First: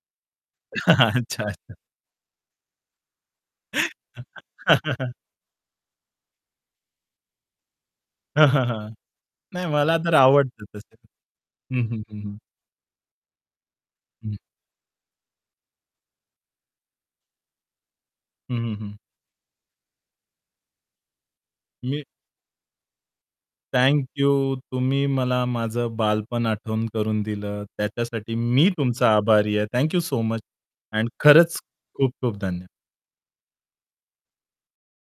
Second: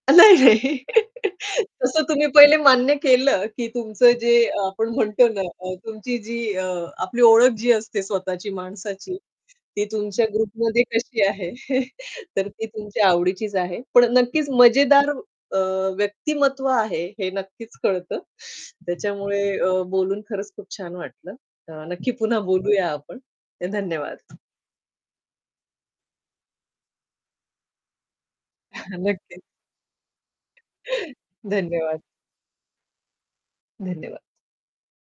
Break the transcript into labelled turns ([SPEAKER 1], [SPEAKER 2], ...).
[SPEAKER 1] नाही, नाही.
[SPEAKER 2] अच्छा-अच्छा.
[SPEAKER 1] तसं तुम्ही पहिले मान्य केलं की तुमचं जे अ, आपण म्हणतो ना अ, तुमची जी अ, आपली ओळख जी असते,
[SPEAKER 2] हां,
[SPEAKER 1] स्वतःची
[SPEAKER 2] हां, हां.
[SPEAKER 1] माणसाची
[SPEAKER 2] नाही
[SPEAKER 1] ती
[SPEAKER 2] मला तर
[SPEAKER 1] तुमच्या
[SPEAKER 2] आवडत
[SPEAKER 1] ग्रुपमध्ये
[SPEAKER 2] तसं.
[SPEAKER 1] कशी आहे?
[SPEAKER 2] हं, हं, हं, हं.
[SPEAKER 1] तर ती तुमच्या आवडीचीच आहे. पण
[SPEAKER 2] हं.
[SPEAKER 1] नक्कीच मजेदार अ, व्यक्तिमत्व आहे, हे नक्कीच कळतं.
[SPEAKER 2] हं, हं, हं
[SPEAKER 1] त्याच्यामुळे अ, बोलून खरंच खूप छान वाटलं. अ,
[SPEAKER 2] मी
[SPEAKER 1] नक्की पुन्हा बोलूया आपण. अ,
[SPEAKER 2] थँक
[SPEAKER 1] धन्यवाद.
[SPEAKER 2] यू, तुम्ही मला माझं बालपण आठवण करून दिलं. त्याच्यासाठी मी तुमचा
[SPEAKER 1] नक्कीच.
[SPEAKER 2] आभारी आहे. थँक यू सो मच आणि खरंच
[SPEAKER 1] धन्यवाद.
[SPEAKER 2] खूप-खूप धन्यवाद.
[SPEAKER 1] धन्यवाद.